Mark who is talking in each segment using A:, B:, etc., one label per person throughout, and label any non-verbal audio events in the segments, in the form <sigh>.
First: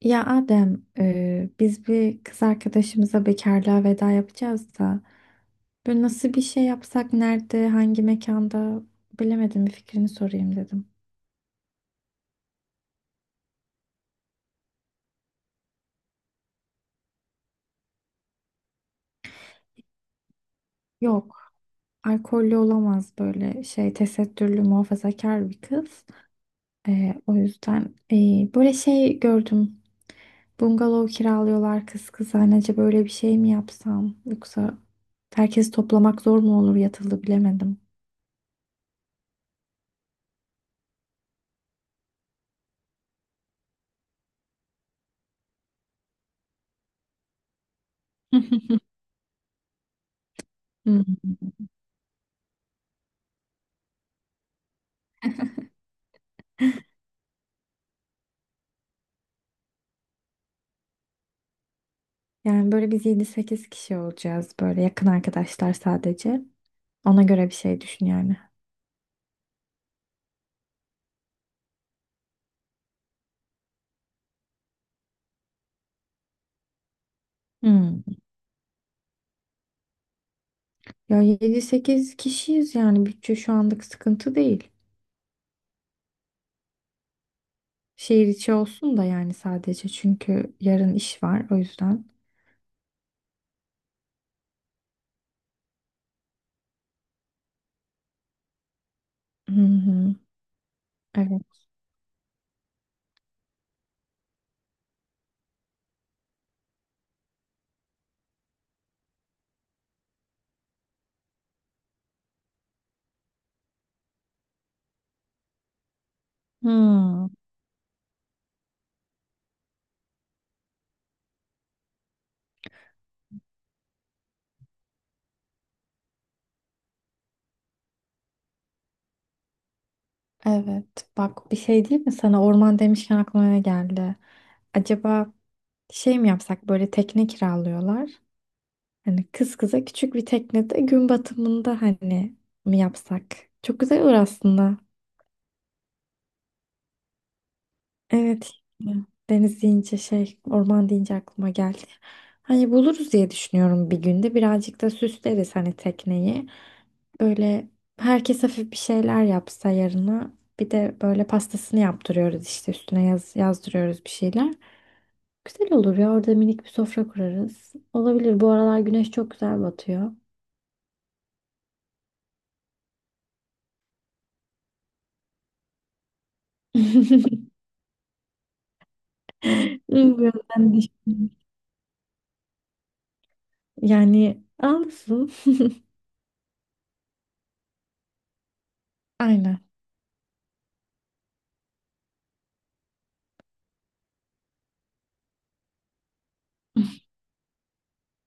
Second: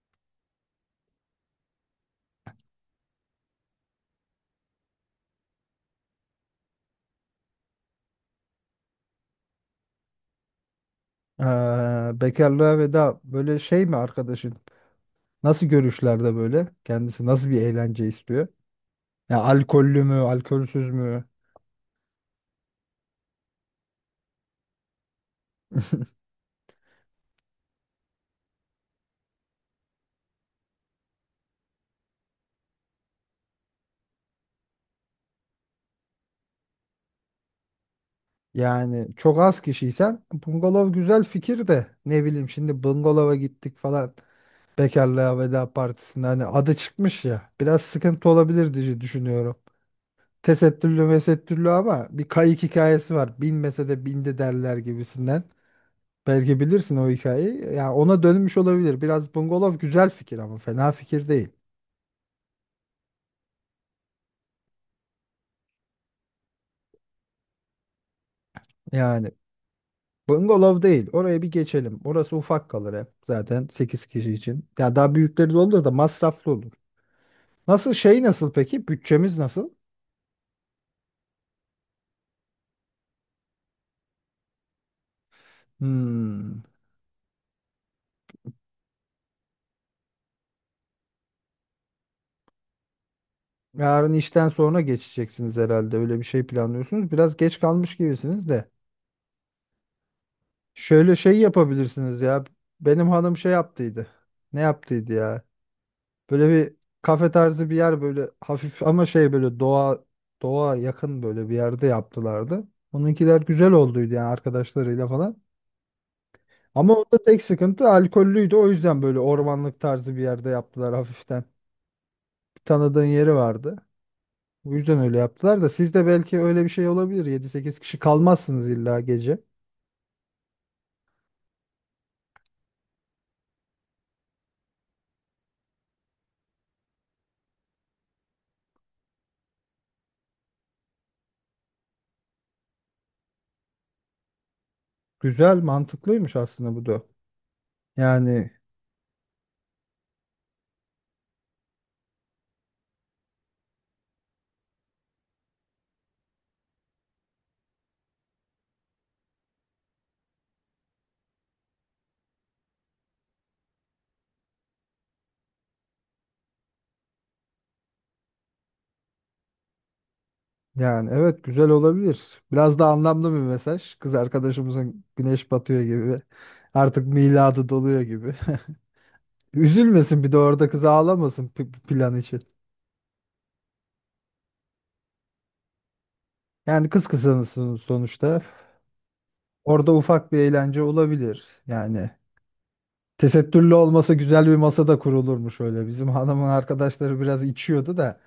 A: Ya Adem, biz bir kız arkadaşımıza bekarlığa veda yapacağız da böyle nasıl bir şey yapsak, nerede, hangi mekanda bilemedim bir fikrini sorayım dedim.
B: Ee, Bekarlığa veda böyle şey mi arkadaşın? Nasıl görüşlerde böyle? Kendisi nasıl bir eğlence istiyor? Ya alkollü mü, alkolsüz mü?
A: Yok, alkollü olamaz böyle şey tesettürlü muhafazakar bir kız.
B: <laughs>
A: O yüzden böyle şey gördüm. Bungalov kiralıyorlar kızanece böyle bir şey mi yapsam yoksa herkesi toplamak zor mu olur yatılı bilemedim.
B: Yani çok az kişiysen bungalov güzel fikir de ne bileyim şimdi bungalova gittik falan bekarlığa veda partisinde hani adı çıkmış ya biraz sıkıntı olabilir
A: <laughs>
B: diye düşünüyorum. Tesettürlü
A: Hmm.
B: mesettürlü ama bir kayık hikayesi var. Binmese de bindi derler gibisinden. Belki bilirsin o hikayeyi. Ya ona dönmüş olabilir. Biraz bungalov güzel fikir ama fena fikir değil.
A: Yani böyle biz yedi sekiz kişi olacağız böyle yakın arkadaşlar sadece. Ona göre bir şey düşün yani.
B: Yani bungalov değil. Oraya bir geçelim. Orası ufak kalır hep. Zaten 8 kişi için. Ya daha büyükleri de olur da masraflı olur. Nasıl
A: Hmm.
B: şey nasıl peki? Bütçemiz nasıl?
A: Ya 7-8 kişiyiz yani bütçe şu anlık sıkıntı değil.
B: Hmm.
A: Şehir içi olsun da yani sadece çünkü yarın iş var o yüzden.
B: Yarın işten sonra geçeceksiniz herhalde. Öyle bir şey planlıyorsunuz. Biraz geç kalmış gibisiniz de.
A: Hı hı.
B: Şöyle şey
A: Evet.
B: yapabilirsiniz ya. Benim hanım şey yaptıydı. Ne yaptıydı ya? Böyle bir kafe tarzı bir yer böyle hafif ama şey böyle doğa yakın böyle bir yerde yaptılardı. Onunkiler güzel olduydu yani arkadaşlarıyla falan. Ama orada
A: Hmm.
B: tek sıkıntı alkollüydü. O yüzden böyle ormanlık tarzı bir yerde yaptılar hafiften. Bir tanıdığın yeri vardı. Bu yüzden öyle yaptılar da siz de belki öyle bir şey olabilir. 7-8 kişi kalmazsınız illa gece.
A: Evet. Bak bir şey diyeyim mi sana, orman demişken aklıma ne geldi? Acaba şey mi yapsak, böyle tekne kiralıyorlar. Hani kız kıza küçük bir teknede gün batımında hani mi yapsak? Çok güzel olur aslında.
B: Güzel, mantıklıymış aslında bu da.
A: Evet.
B: Yani
A: Deniz deyince şey, orman deyince aklıma geldi. Hani buluruz diye düşünüyorum bir günde. Birazcık da süsleriz hani tekneyi. Böyle herkes hafif bir şeyler yapsa yarına. Bir de böyle pastasını yaptırıyoruz işte, üstüne yazdırıyoruz bir şeyler. Güzel olur ya, orada minik bir sofra kurarız. Olabilir, bu aralar güneş çok güzel batıyor.
B: Evet güzel olabilir. Biraz da anlamlı bir mesaj. Kız arkadaşımızın güneş batıyor gibi. Artık
A: <laughs>
B: miladı doluyor gibi. <laughs>
A: <laughs>
B: Üzülmesin bir de orada
A: Gözden
B: kız
A: diş.
B: ağlamasın plan için.
A: Yani alsın.
B: Yani kız kızanısın sonuçta.
A: Aynen.
B: Orada ufak bir eğlence olabilir. Yani tesettürlü olmasa güzel bir masa da kurulurmuş öyle. Bizim hanımın arkadaşları biraz içiyordu da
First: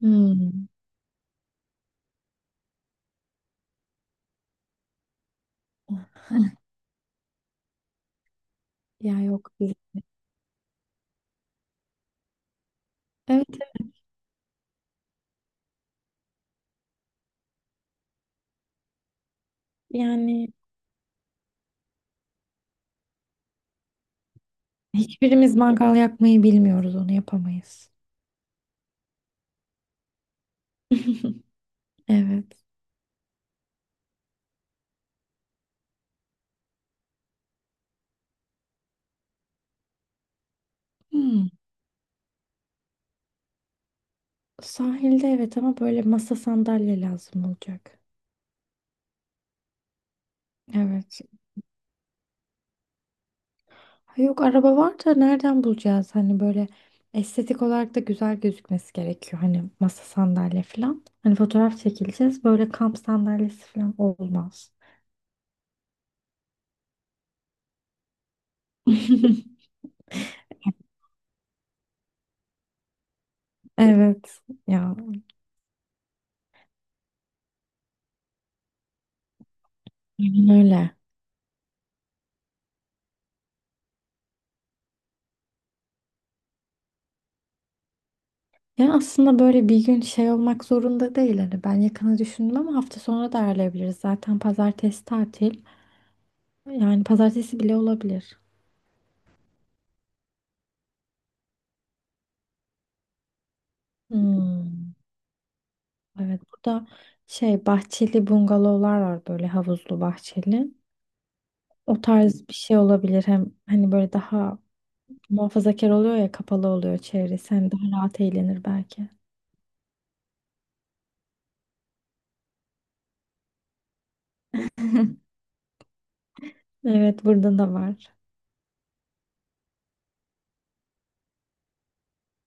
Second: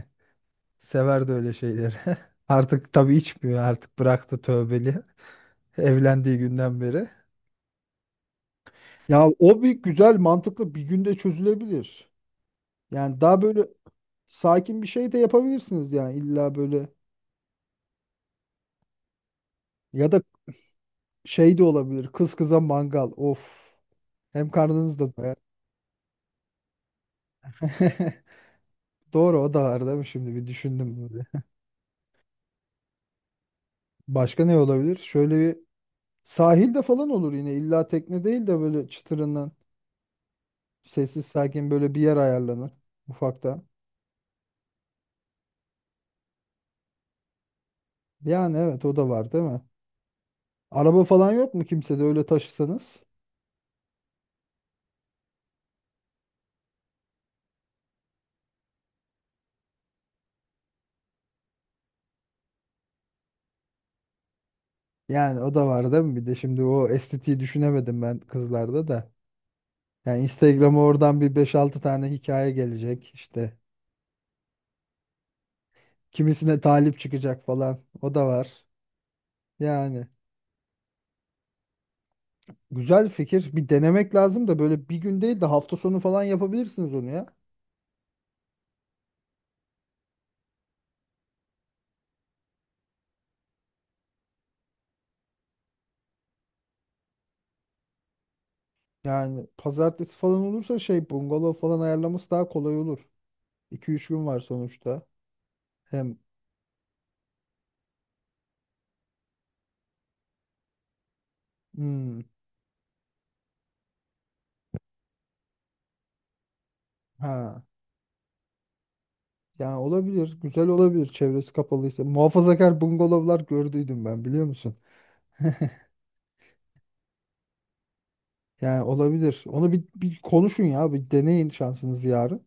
A: Hmm.
B: severdi öyle şeyleri. <laughs> Artık tabii içmiyor artık bıraktı tövbeli. <laughs> Evlendiği günden beri.
A: Ya
B: Ya
A: yok
B: o bir
A: biz.
B: güzel mantıklı bir günde çözülebilir. Yani daha
A: Evet,
B: böyle
A: evet.
B: sakin bir şey de yapabilirsiniz yani illa böyle, ya da
A: yani
B: şey de olabilir kız kıza mangal of, hem karnınız da doyar.
A: Hiçbirimiz mangal yakmayı bilmiyoruz, onu yapamayız.
B: <laughs> Doğru o da var değil mi şimdi bir düşündüm böyle.
A: <laughs> Evet.
B: <laughs> Başka ne olabilir? Şöyle bir sahilde falan olur yine illa tekne değil de böyle çıtırından sessiz
A: Hmm.
B: sakin böyle bir yer ayarlanır ufaktan.
A: Sahilde evet, ama böyle masa sandalye lazım olacak.
B: Yani evet o da var değil mi? Araba
A: Evet.
B: falan yok mu kimsede öyle taşısanız?
A: Ha, yok araba var da nereden bulacağız? Hani böyle estetik olarak da güzel gözükmesi gerekiyor. Hani masa sandalye falan. Hani fotoğraf çekileceğiz. Böyle kamp sandalyesi falan olmaz.
B: Yani o da var değil mi? Bir de şimdi o estetiği düşünemedim ben kızlarda da.
A: <laughs>
B: Yani Instagram'a oradan bir beş altı tane hikaye gelecek işte.
A: Evet ya,
B: Kimisine talip çıkacak falan. O da var. Yani
A: aynen öyle.
B: güzel fikir. Bir denemek lazım da böyle bir gün değil de hafta sonu falan yapabilirsiniz onu ya.
A: Ya aslında böyle bir gün şey olmak zorunda değil. Hani ben yakını düşündüm ama hafta sonra da ayarlayabiliriz. Zaten pazartesi tatil. Yani pazartesi bile olabilir.
B: Yani pazartesi falan olursa şey bungalov falan ayarlaması daha kolay olur. 2 üç gün var
A: Hmm.
B: sonuçta. Hem
A: Evet, burada şey bahçeli bungalovlar var, böyle havuzlu bahçeli. O
B: hmm,
A: tarz bir şey olabilir. Hem hani böyle daha muhafazakar oluyor ya, kapalı oluyor çevresi.
B: ha
A: Hem daha rahat eğlenir belki.
B: yani olabilir. Güzel olabilir çevresi kapalıysa. Muhafazakar bungalovlar gördüydüm ben biliyor musun?
A: Evet, burada da var.
B: Yani olabilir. Onu bir konuşun ya. Bir deneyin şansınızı yarın.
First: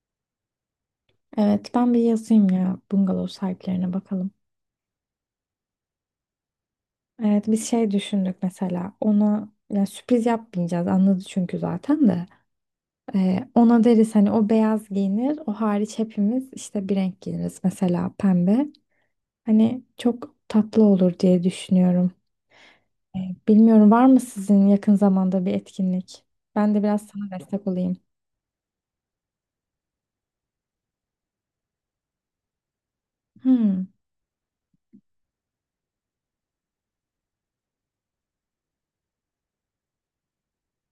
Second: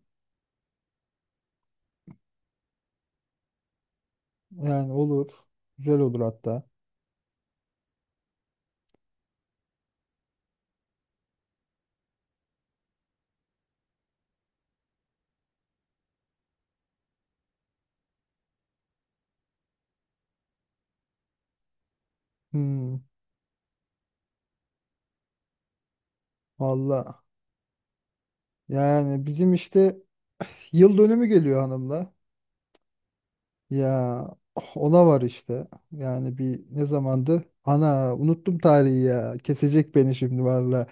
A: Evet, ben bir yazayım ya bungalov sahiplerine, bakalım.
B: Yani olur. Güzel olur hatta.
A: Evet, biz şey düşündük mesela ona, yani sürpriz yapmayacağız, anladı çünkü zaten de. Ona deriz hani, o beyaz giyinir, o hariç hepimiz işte bir renk giyiniriz, mesela pembe, hani çok tatlı olur diye düşünüyorum.
B: Hmm,
A: Ee, bilmiyorum var mı sizin yakın zamanda bir etkinlik? Ben de biraz
B: valla.
A: sana destek olayım.
B: Yani bizim işte <sighs> yıl dönümü geliyor hanımla.
A: Hmm.
B: Ya ona var işte. Yani bir ne zamandı? Ana unuttum tarihi ya. Kesecek beni şimdi valla.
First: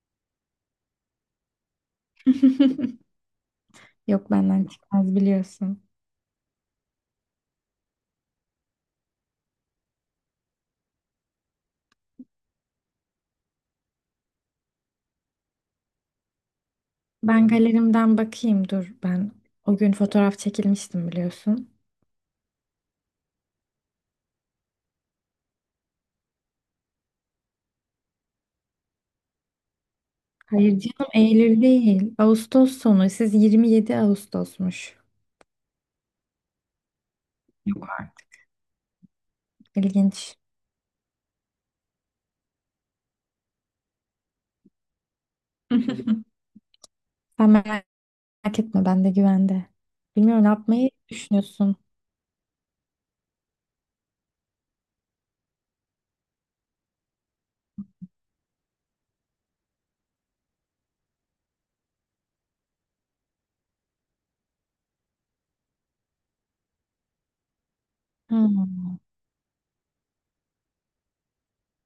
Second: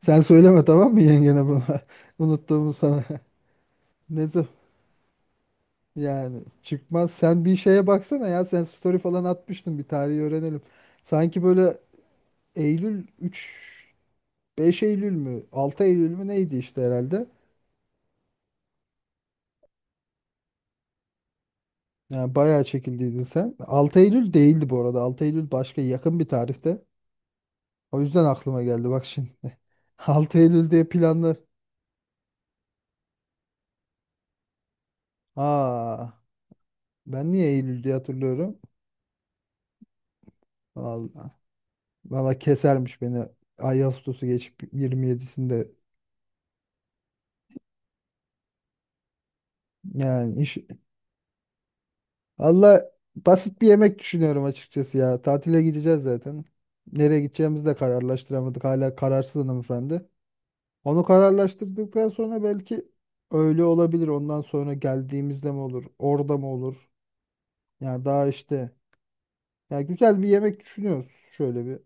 B: Sen söyleme tamam mı yengene bunu? <laughs> Unuttuğumu
A: <laughs>
B: sana. <laughs> Ne
A: Yok,
B: zaman?
A: benden çıkmaz, biliyorsun.
B: Yani çıkmaz. Sen bir şeye baksana ya. Sen story falan atmıştın bir tarihi öğrenelim. Sanki böyle Eylül 3 5 Eylül mü? 6 Eylül mü neydi işte herhalde.
A: Ben galerimden bakayım dur, ben o gün fotoğraf çekilmiştim, biliyorsun.
B: Yani bayağı çekildiydin sen. 6 Eylül değildi bu arada. 6 Eylül başka yakın bir tarihte. O yüzden aklıma geldi bak şimdi. <laughs> 6 Eylül
A: Hayır
B: diye
A: canım,
B: planlar.
A: Eylül değil. Ağustos sonu. Siz 27 Ağustos'muş.
B: Aa, ben niye Eylül
A: Yok
B: diye
A: artık.
B: hatırlıyorum?
A: İlginç.
B: Vallahi. Valla kesermiş beni. Ağustos'u geçip 27'sinde
A: <laughs> Sen merak etme, ben de güvende.
B: yani
A: Bilmiyorum ne
B: iş.
A: yapmayı düşünüyorsun.
B: Valla basit bir yemek düşünüyorum açıkçası ya. Tatile gideceğiz zaten. Nereye gideceğimizi de kararlaştıramadık. Hala kararsız hanımefendi. Onu kararlaştırdıktan sonra belki öyle olabilir. Ondan sonra geldiğimizde mi olur? Orada mı olur? Yani daha işte,
A: Hmm.
B: ya güzel bir yemek düşünüyoruz şöyle bir.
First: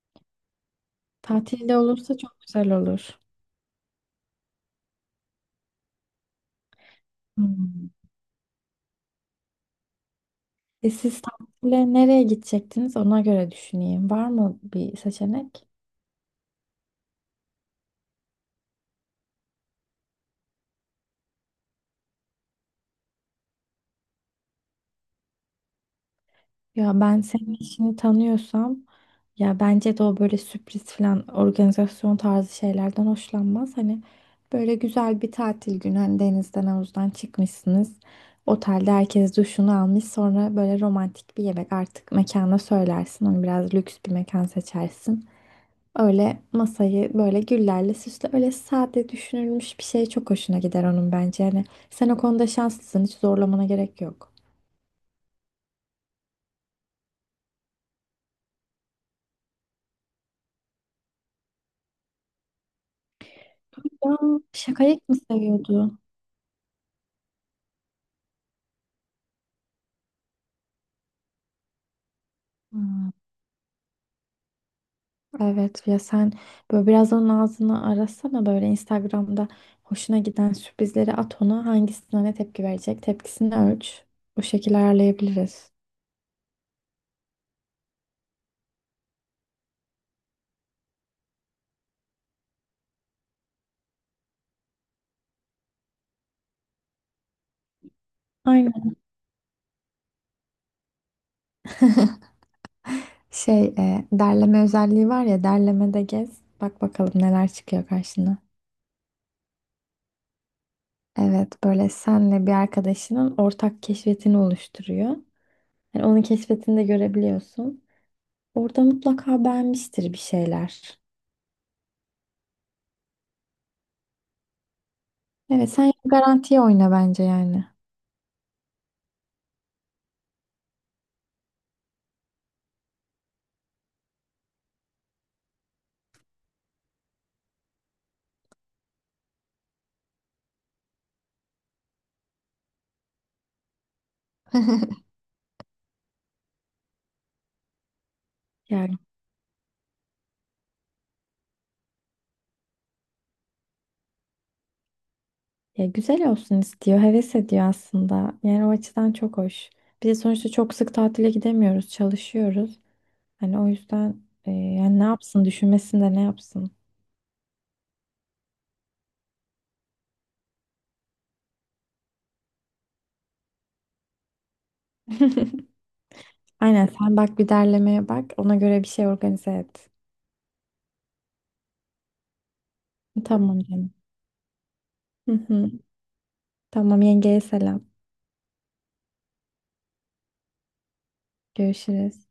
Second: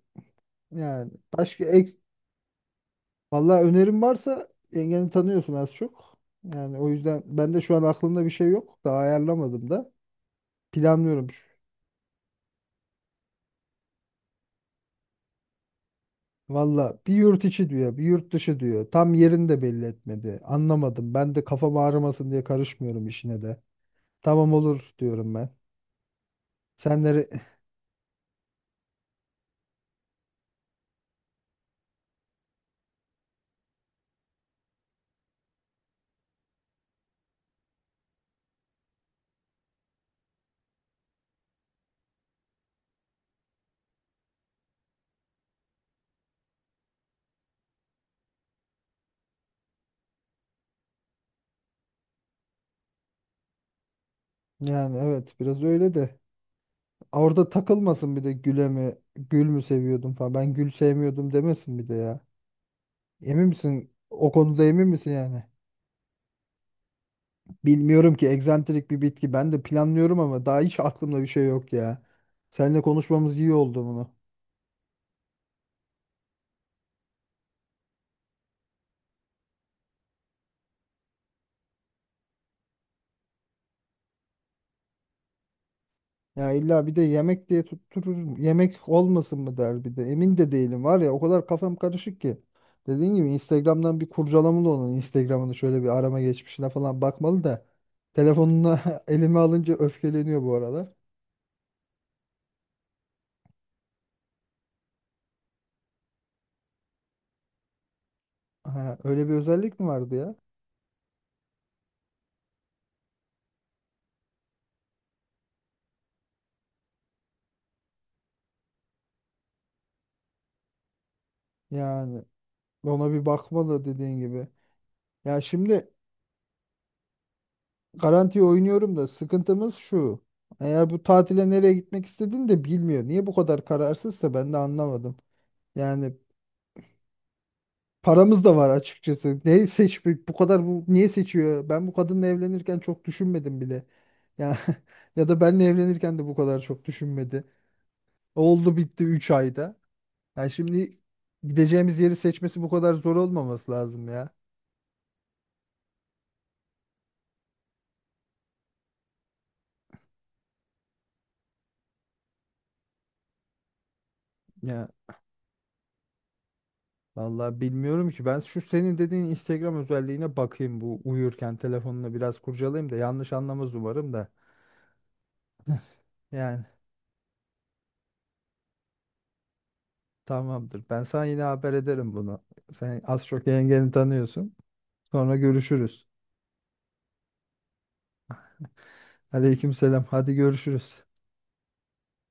B: Yani başka
A: Tatilde
B: ek,
A: olursa çok güzel olur.
B: vallahi önerim varsa yengeni tanıyorsun az çok. Yani o yüzden ben de şu an
A: Hmm.
B: aklımda bir şey yok. Daha ayarlamadım da.
A: E siz
B: Planlıyorum.
A: tatile nereye gidecektiniz, ona göre düşüneyim. Var mı bir seçenek?
B: Valla bir yurt içi diyor, bir yurt dışı diyor. Tam yerini de belli etmedi. Anlamadım. Ben de kafam ağrımasın diye karışmıyorum işine de. Tamam olur diyorum ben.
A: Ya ben
B: Senleri,
A: senin işini tanıyorsam, ya bence de o böyle sürpriz falan organizasyon tarzı şeylerden hoşlanmaz. Hani böyle güzel bir tatil günü, hani denizden havuzdan çıkmışsınız. Otelde herkes duşunu almış, sonra böyle romantik bir yemek, artık mekana söylersin. Onu biraz lüks bir mekan seçersin. Öyle masayı böyle güllerle süsle, öyle sade düşünülmüş bir şey çok hoşuna gider onun bence. Hani sen o konuda şanslısın, hiç zorlamana gerek yok.
B: yani evet biraz öyle de. Orada takılmasın bir de güle mi, gül mü seviyordum falan. Ben gül sevmiyordum demesin bir de ya. Emin misin?
A: Ya
B: O konuda emin
A: şakayık
B: misin
A: mı
B: yani?
A: seviyordu?
B: Bilmiyorum ki egzantrik bir bitki. Ben de planlıyorum ama daha hiç aklımda bir şey yok ya. Seninle
A: Hmm.
B: konuşmamız iyi oldu bunu.
A: Evet ya, sen böyle biraz onun ağzını arasana, böyle Instagram'da hoşuna giden sürprizleri at ona, hangisine ne tepki verecek, tepkisini ölç. Bu şekilde ayarlayabiliriz.
B: Ya illa bir de yemek diye tutturur. Yemek olmasın mı der bir de. Emin de değilim var ya o kadar kafam karışık ki. Dediğin gibi Instagram'dan bir kurcalamalı onun Instagram'ını şöyle bir arama geçmişine falan bakmalı da. Telefonunu
A: Aynen.
B: <laughs> elime alınca öfkeleniyor bu aralar.
A: Şey derleme özelliği var ya, derlemede gez bak bakalım neler çıkıyor karşına.
B: Ha, öyle bir özellik mi vardı ya?
A: Evet, böyle senle bir arkadaşının ortak keşfetini oluşturuyor. Yani onun keşfetini de görebiliyorsun. Orada mutlaka beğenmiştir bir şeyler.
B: Yani ona bir bakmalı dediğin gibi. Ya
A: Evet,
B: şimdi,
A: sen garantiye oyna bence yani.
B: Garanti oynuyorum da sıkıntımız şu. Eğer bu tatile nereye gitmek istediğini de bilmiyor. Niye bu kadar kararsızsa ben de anlamadım. Yani paramız da var açıkçası. Ne seç bu kadar bu niye seçiyor? Ben bu kadınla evlenirken çok düşünmedim bile. Ya
A: <laughs>
B: <laughs> ya da benle evlenirken de bu kadar çok düşünmedi. Oldu
A: Ya.
B: bitti 3 ayda. Yani şimdi gideceğimiz yeri seçmesi bu kadar zor olmaması lazım ya.
A: Ya güzel olsun istiyor, heves ediyor aslında. Yani o açıdan çok hoş. Bir de sonuçta çok sık tatile gidemiyoruz, çalışıyoruz. Hani o yüzden
B: Ya
A: yani ne yapsın, düşünmesin de ne yapsın.
B: vallahi bilmiyorum ki. Ben şu senin dediğin Instagram özelliğine bakayım bu uyurken telefonunu biraz kurcalayayım da yanlış anlamaz umarım da.
A: <laughs>
B: Yani
A: Aynen, sen bak bir derlemeye bak, ona göre bir şey organize et.
B: tamamdır. Ben sana yine haber ederim bunu. Sen az çok
A: Tamam
B: yengeni
A: canım.
B: tanıyorsun.
A: Hı
B: Sonra
A: hı.
B: görüşürüz.
A: Tamam, yengeye selam.
B: Aleykümselam. Hadi görüşürüz.
A: Görüşürüz.